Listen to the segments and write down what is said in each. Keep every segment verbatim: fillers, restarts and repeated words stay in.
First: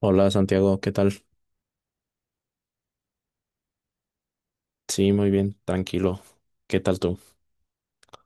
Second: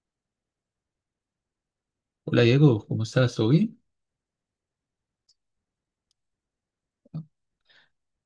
Hola Santiago, ¿qué tal? Hola Diego, ¿cómo estás? ¿Todo bien? Sí, muy bien, tranquilo. ¿Qué tal tú?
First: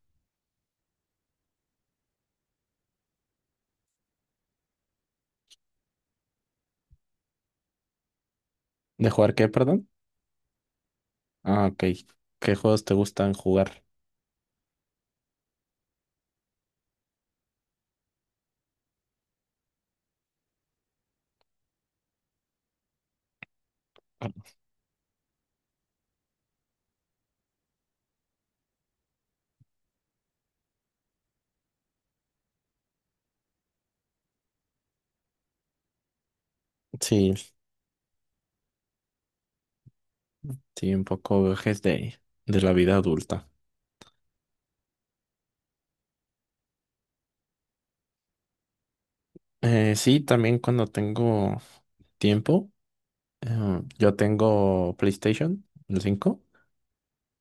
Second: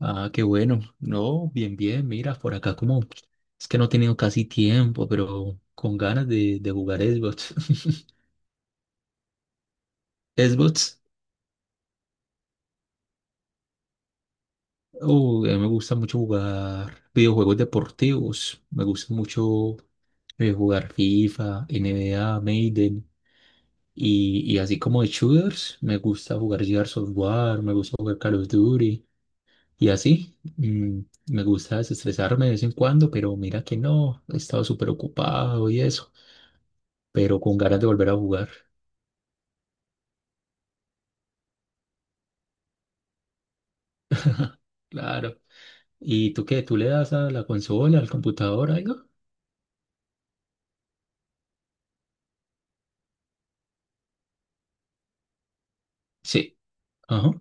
Ah, qué bueno. No, bien, bien. Mira, por acá como es que no he tenido casi tiempo, pero con ganas de, de jugar Xbox. ¿De jugar qué, perdón? Xbox, Ah, ok. ¿Qué juegos te gustan jugar? oh, a mí me gusta mucho jugar videojuegos deportivos. Me gusta mucho eh, jugar FIFA, N B A, Maiden. Y, y así como de shooters, me gusta jugar Gears of War, me gusta jugar Call of Duty. Y así, mm, me gusta desestresarme de vez en cuando, pero mira que no, he estado súper ocupado y eso, Sí, pero con ganas de volver a jugar, sí, un poco viajes de, de la vida adulta. claro. ¿Y tú qué? ¿Tú le das a la consola, al computador, algo? Eh, sí, también cuando tengo tiempo, eh, yo tengo PlayStation, el cinco. Sí. Ajá.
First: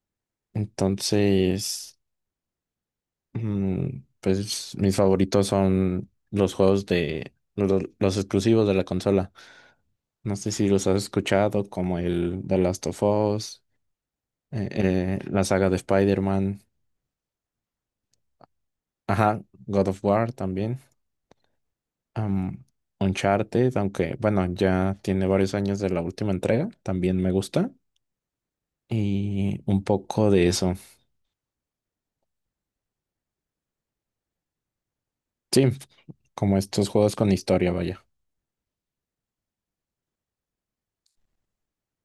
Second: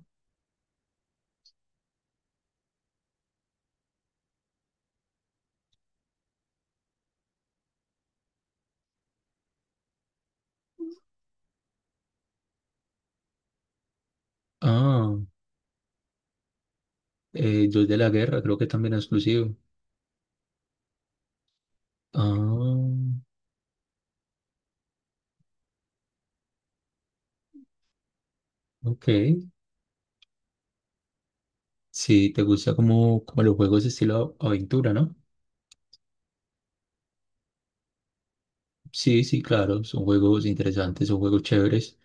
Entonces, Mm, pues mis favoritos son los juegos de lo- los, exclusivos de la consola. No sé si los has escuchado, como el The Last of Us, eh, Ah, eh, la saga de Spider-Man, eh, Dios de la Guerra, creo que también es ajá, exclusivo. God of War también, Ah, am, Uncharted, aunque bueno, ya tiene varios años de la última entrega, también me gusta. ok. Y un poco de eso. Sí, te gusta como, como los juegos estilo a- aventura, ¿no? Sí, como estos juegos con historia, vaya. Sí, sí, claro, son juegos interesantes, son juegos chéveres.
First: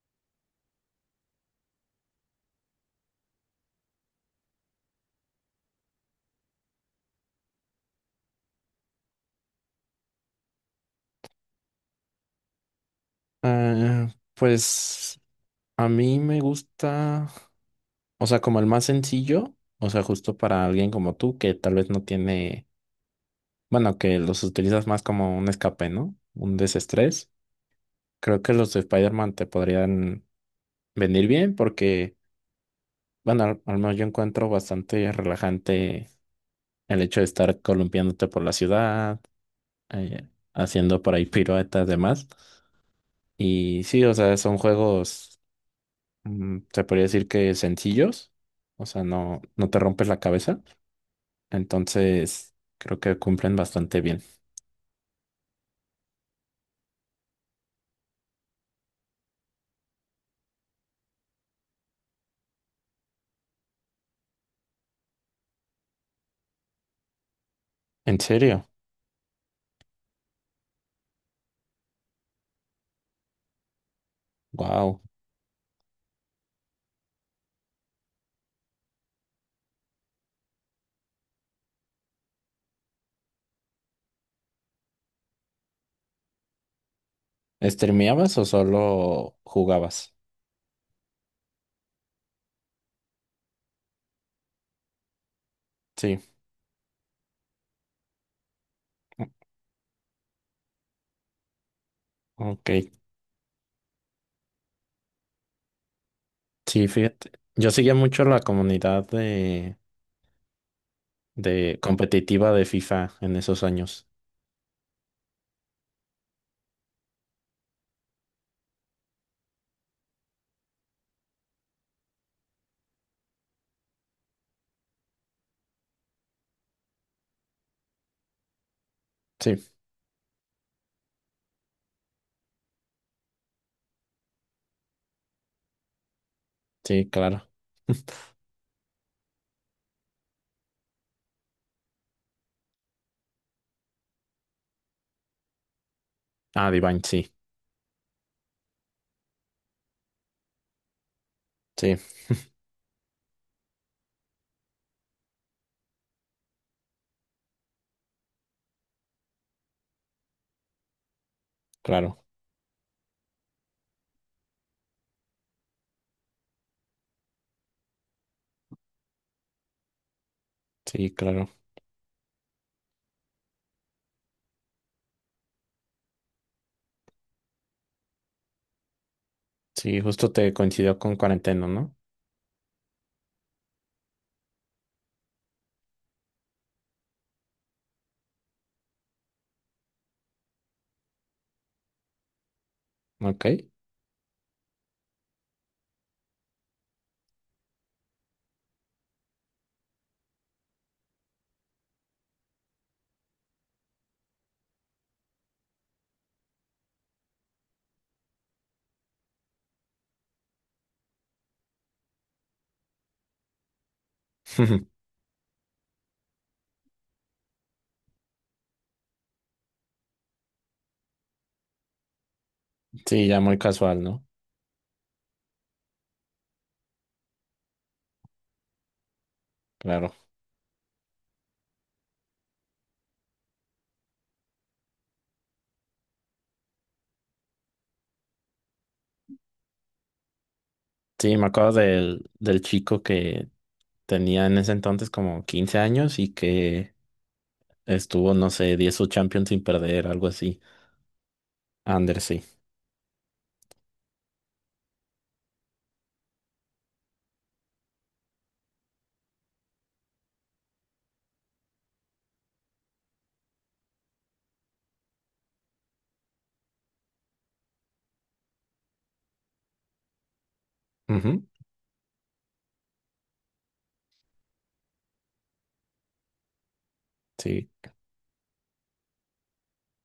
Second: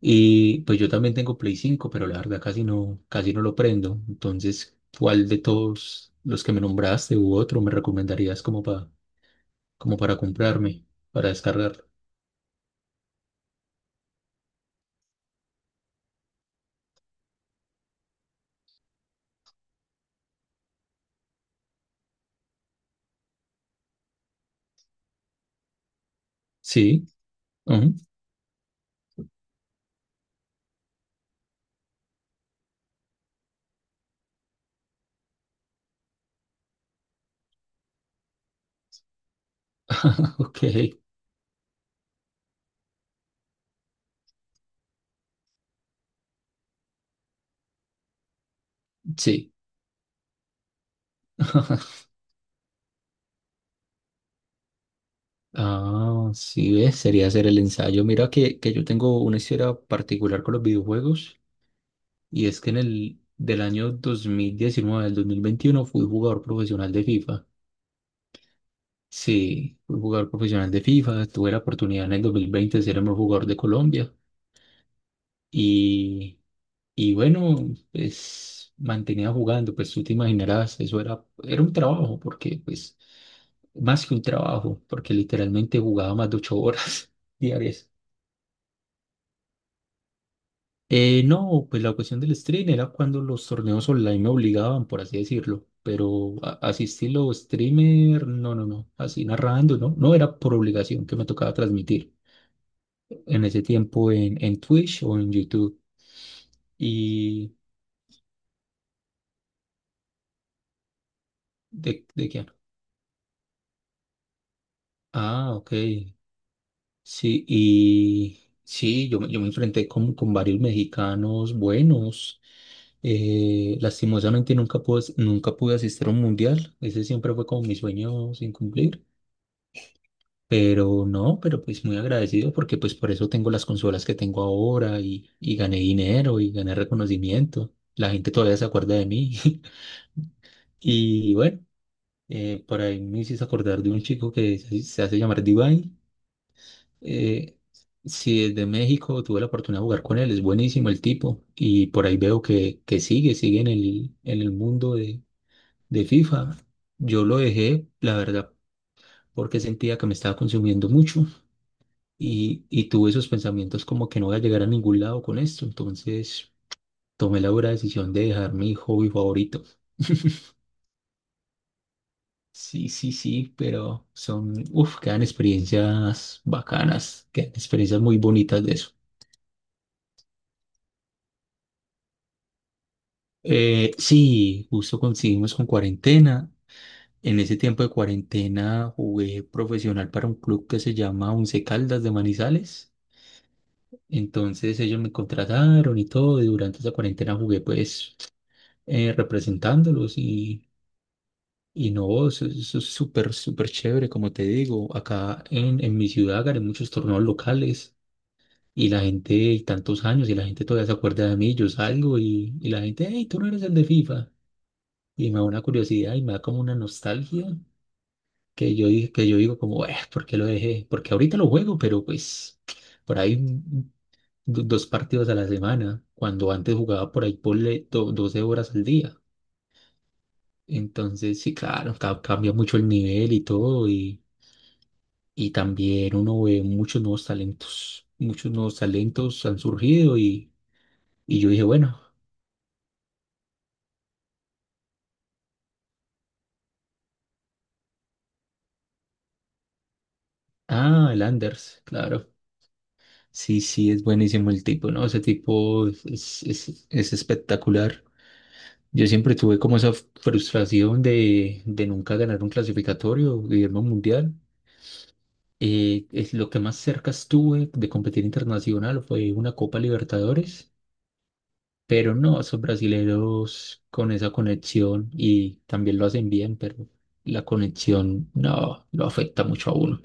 Y pues yo también tengo Play cinco, pero la verdad casi no, casi no lo prendo. Entonces, ¿cuál de todos los que me nombraste u otro me recomendarías como para, como para comprarme, para descargarlo? Ah, pues a mí me gusta. O sea, como el más sencillo, o sea, justo para alguien como tú que tal vez no tiene, bueno, que los utilizas más como un escape, ¿no? Un Sí, desestrés. ujú, Creo que los de Spider-Man te podrían venir bien porque, bueno, al, al menos yo encuentro bastante relajante el hecho de estar columpiándote por la ciudad, eh, ok, haciendo por ahí piruetas, demás. Y sí, o sea, son juegos, mm, se podría decir que sencillos, o sea, no, sí. no te rompes la cabeza. Entonces, creo que cumplen bastante bien. Ah, sí, ves, sería hacer el ensayo. Mira que, que yo tengo una historia particular con los videojuegos y es que en el del año dos mil diecinueve al dos mil veintiuno fui jugador profesional de FIFA. ¿En serio? Sí, fui jugador profesional de FIFA, tuve la oportunidad en el dos mil veinte de ser el mejor jugador de Colombia Wow. y, y bueno, pues mantenía jugando, pues tú te imaginarás, eso era, era un trabajo, porque pues más que un trabajo, porque literalmente jugaba más de ocho horas diarias. ¿Streameabas o solo jugabas? Eh, no, pues la cuestión del stream era cuando los torneos online me obligaban, por así decirlo, Sí, pero a- así estilo streamer, no, no, no, así narrando, no, no era por obligación que me tocaba transmitir. ok. En ese tiempo en, en Twitch o en YouTube. Sí, fíjate. ¿Y Yo seguía mucho la comunidad de, de de, de quién? competitiva de FIFA en esos años. Ah, ok. Sí, y sí, yo, me- yo me enfrenté con, con varios mexicanos buenos. Eh, lastimosamente nunca pude, as- nunca pude asistir a un mundial. Ese siempre fue como mi sueño sin cumplir. Sí, Pero no, pero pues muy agradecido porque pues por eso tengo las consolas que tengo ahora y, y gané dinero y gané sí, claro. reconocimiento. La gente todavía se acuerda de mí. Y bueno. Eh, por ahí me hiciste acordar de un chico que se se hace llamar Divine. Ah, Divine, sí. Eh, si es de México, tuve la oportunidad de jugar con él, es buenísimo el tipo. Y Sí, por ahí veo que, que sigue, sigue en el, en el mundo de, de FIFA. Yo lo dejé, la verdad, porque sentía que me estaba consumiendo mucho claro. y, y tuve esos pensamientos como que no voy a llegar a ningún lado con esto. Entonces tomé la dura decisión de dejar mi hobby favorito. Sí, claro. Sí, sí, sí, pero son, uff, quedan experiencias bacanas, quedan experiencias muy bonitas de eso. Sí, justo te coincidió con cuarentena, ¿no? Eh, sí, justo coincidimos con cuarentena. En ese tiempo de cuarentena jugué profesional para un club que se llama Once Caldas de Manizales. Ok. Entonces ellos me contrataron y todo, y durante esa cuarentena jugué pues eh, representándolos y, y no, eso, eso es súper, súper chévere, como te digo. Acá en, en mi ciudad gané muchos torneos locales. Y la gente, y tantos años, y la gente todavía se acuerda de mí, yo salgo y, y la gente, hey, tú no eres el de FIFA. Y me da una curiosidad y me da como una nostalgia que yo, di- que yo digo como, eh, ¿por qué lo dejé? Porque ahorita lo juego, pero pues por Sí, ahí ya muy un- casual, ¿no? do- dos partidos a la semana, cuando antes jugaba por ahí por doce horas al día. Claro. Entonces, sí, claro, ca- cambia mucho el nivel y todo, y, y también uno ve muchos nuevos talentos, muchos nuevos talentos han surgido y... Sí, Y me yo dije, acuerdo bueno. del, del chico que tenía en ese entonces como quince años y que estuvo, no sé, diez o Champions sin perder, algo así. Ah, el Anders, Under, claro. sí. Sí, sí, es buenísimo el tipo, ¿no? Ese tipo es, es, es- es espectacular. Yo siempre tuve como esa frustración de, de nunca ganar un clasificatorio, Guillermo Mundial. Eh, es lo que más cerca estuve de competir internacional fue una Copa Libertadores, Ujú. pero no, esos brasileros con esa conexión y también lo hacen bien, pero la Sí, conexión no lo afecta mucho a uno.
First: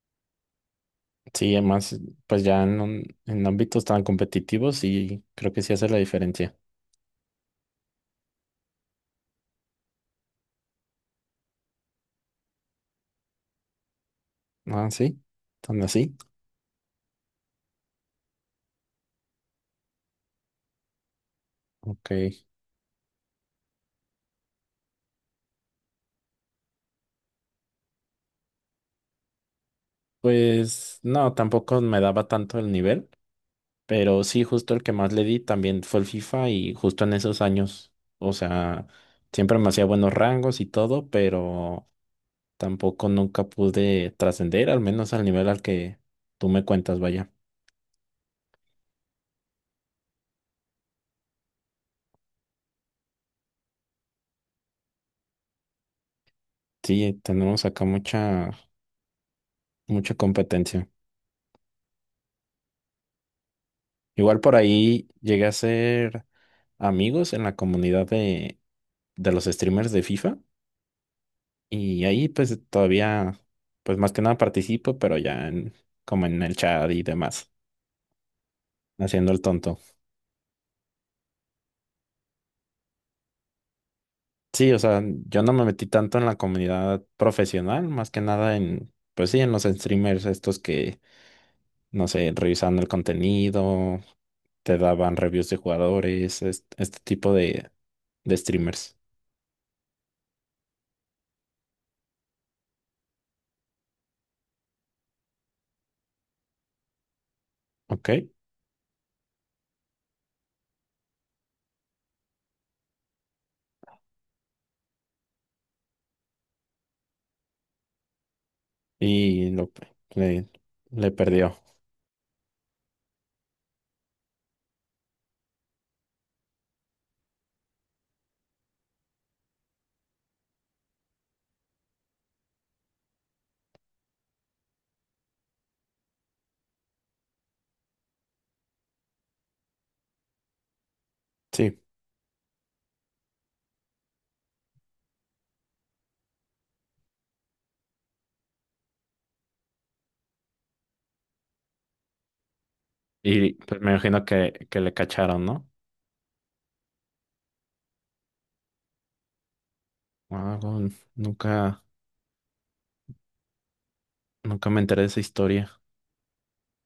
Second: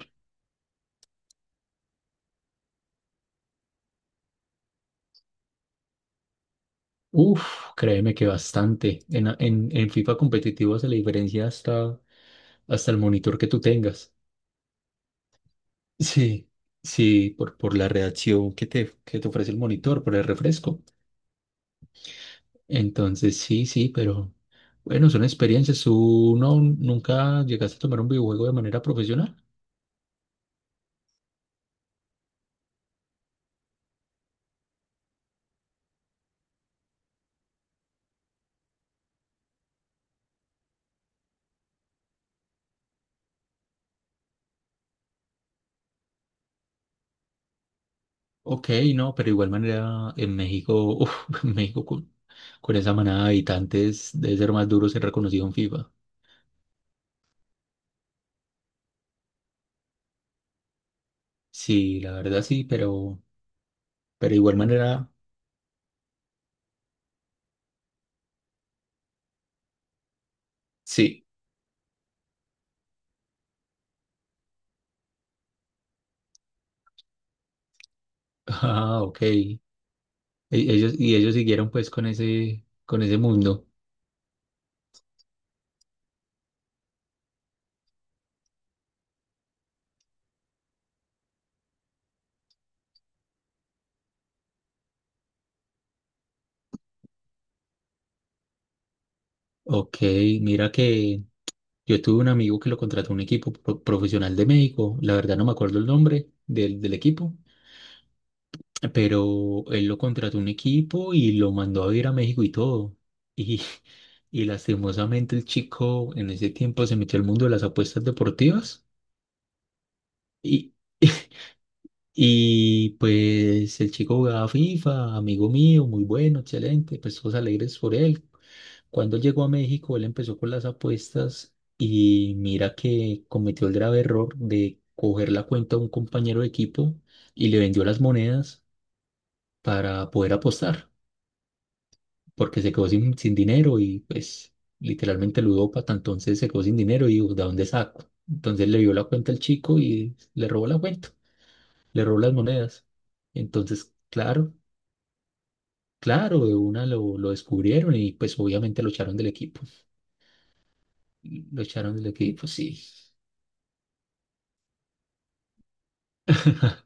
sí, además, pues ya en, un- en ámbitos tan competitivos, sí, creo que sí hace la diferencia. Uf, créeme que bastante. En, en, en FIFA competitivo hace la diferencia hasta, hasta el monitor que tú tengas. Ah, sí, tan así. Sí, sí, por, por la reacción que te, que te ofrece el monitor, por el refresco. Ok. Entonces, sí, sí, pero bueno, son experiencias. ¿Tú no, nunca llegaste a tomar un videojuego de manera profesional? Pues no, tampoco me daba tanto el nivel, pero sí, justo el que más le di también fue el FIFA y justo en esos años, o sea, siempre me hacía buenos rangos y todo, pero tampoco nunca pude trascender, al menos al nivel al que tú me cuentas, vaya. Ok, no, pero igual manera en México, uf, en México con, con esa manada de habitantes debe ser más duro ser reconocido en FIFA. Sí, tenemos acá mucha, mucha competencia. Sí, la verdad sí, pero, pero de Igual por igual ahí manera. llegué a ser amigos en la comunidad de, de los streamers de FIFA Sí. y ahí pues todavía, pues más que nada participo, pero ya en- como en el chat y demás, Ah, ok. haciendo el E- tonto. Ellos, y ellos siguieron pues con ese, con ese mundo. Sí, o sea, yo no me metí tanto en la comunidad profesional, más que nada en, pues sí, en los streamers estos que no sé, revisando el contenido, te daban reviews de jugadores, es- este, tipo de, de streamers, Ok, mira que yo tuve un amigo que lo contrató un equipo pro- profesional de México. La verdad no me acuerdo el nombre del, del equipo, ¿ok? pero él lo contrató un equipo y lo mandó a ir a México y todo. Y, y lastimosamente el chico en ese tiempo se metió al mundo de las apuestas deportivas Y lo, le, y, le perdió, y pues el chico jugaba FIFA, amigo mío, muy bueno, excelente, pues todos alegres por él. Cuando él llegó a México, él empezó con las apuestas y mira que cometió el grave error de coger la cuenta de un compañero de equipo y le vendió las monedas para poder apostar, sí. porque se quedó sin, sin dinero y pues literalmente ludópata, entonces se quedó sin dinero y dijo, ¿de dónde saco? Entonces le dio la cuenta al chico y le robó la cuenta, le robó las monedas. Y pues me Entonces, imagino claro. que, que le cacharon, ¿no? Claro, de una lo, lo descubrieron y pues obviamente lo echaron del equipo. Ah, bueno, Lo nunca, echaron del equipo, sí. nunca me enteré de esa historia.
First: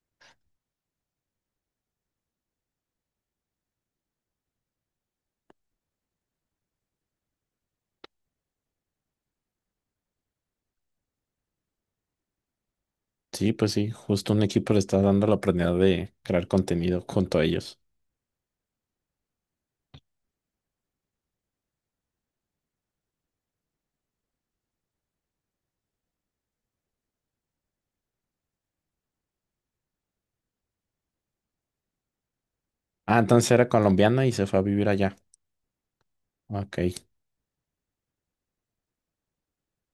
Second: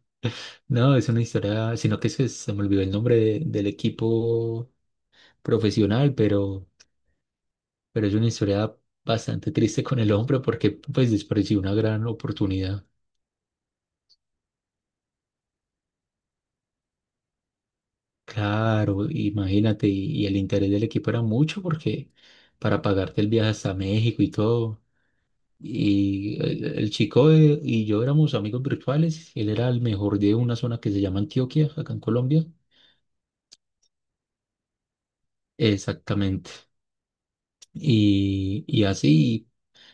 No, es una historia, sino que se, se me olvidó el nombre de- del equipo profesional, pero, pero es una historia bastante triste con el hombre porque pues desperdició una gran oportunidad. Sí, pues sí, justo un equipo le está dando la oportunidad de crear contenido junto a ellos. Claro, imagínate, y, y el interés del equipo era mucho porque para pagarte el viaje hasta México y todo. Y el, el chico eh, y yo éramos amigos virtuales. Él era el mejor de una zona que se llama Antioquia, acá en Colombia. Ah, entonces era colombiana y se fue a vivir allá. Exactamente. Ok, Y, y así,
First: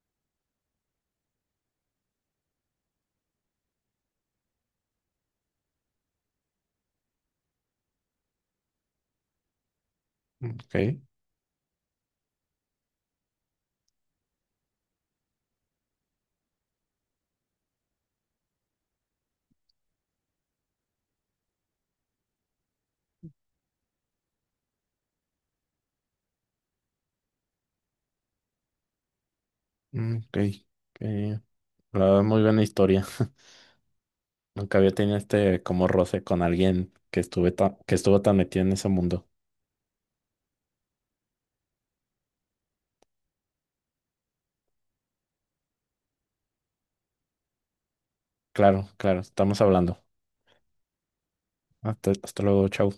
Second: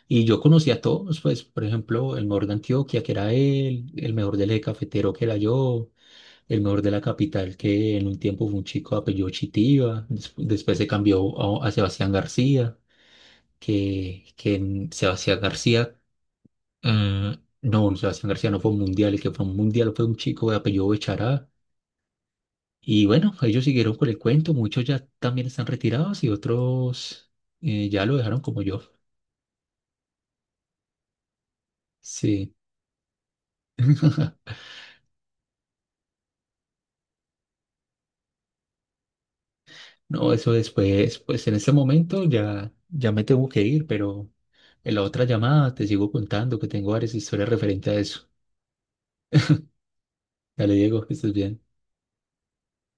y yo conocí a todos, pues, por ejemplo, el mejor de Antioquia, que era él, el mejor del eje cafetero, que era yo, el mejor de la capital, que en un tiempo fue un chico de apellido Chitiva, desp- después se ok, cambió a, a Sebastián García, que, que en Sebastián García Eh, no, no, Sebastián García no fue un mundial, el que fue un mundial fue un chico de apellido Bechará. Y bueno, ellos siguieron con el cuento, muchos ya también están retirados y otros eh, ya lo dejaron como yo. ok. Ok. Eh, la verdad, muy Sí, buena historia. Nunca había tenido este como roce con alguien que estuve ta- que estuvo tan metido en ese mundo. no, eso después, pues en este momento ya, ya me tengo que ir, pero en la otra llamada te sigo contando que tengo varias historias referente a eso. Claro, claro, estamos hablando. Dale, Diego, que estés bien. Hasta, hasta luego, chau.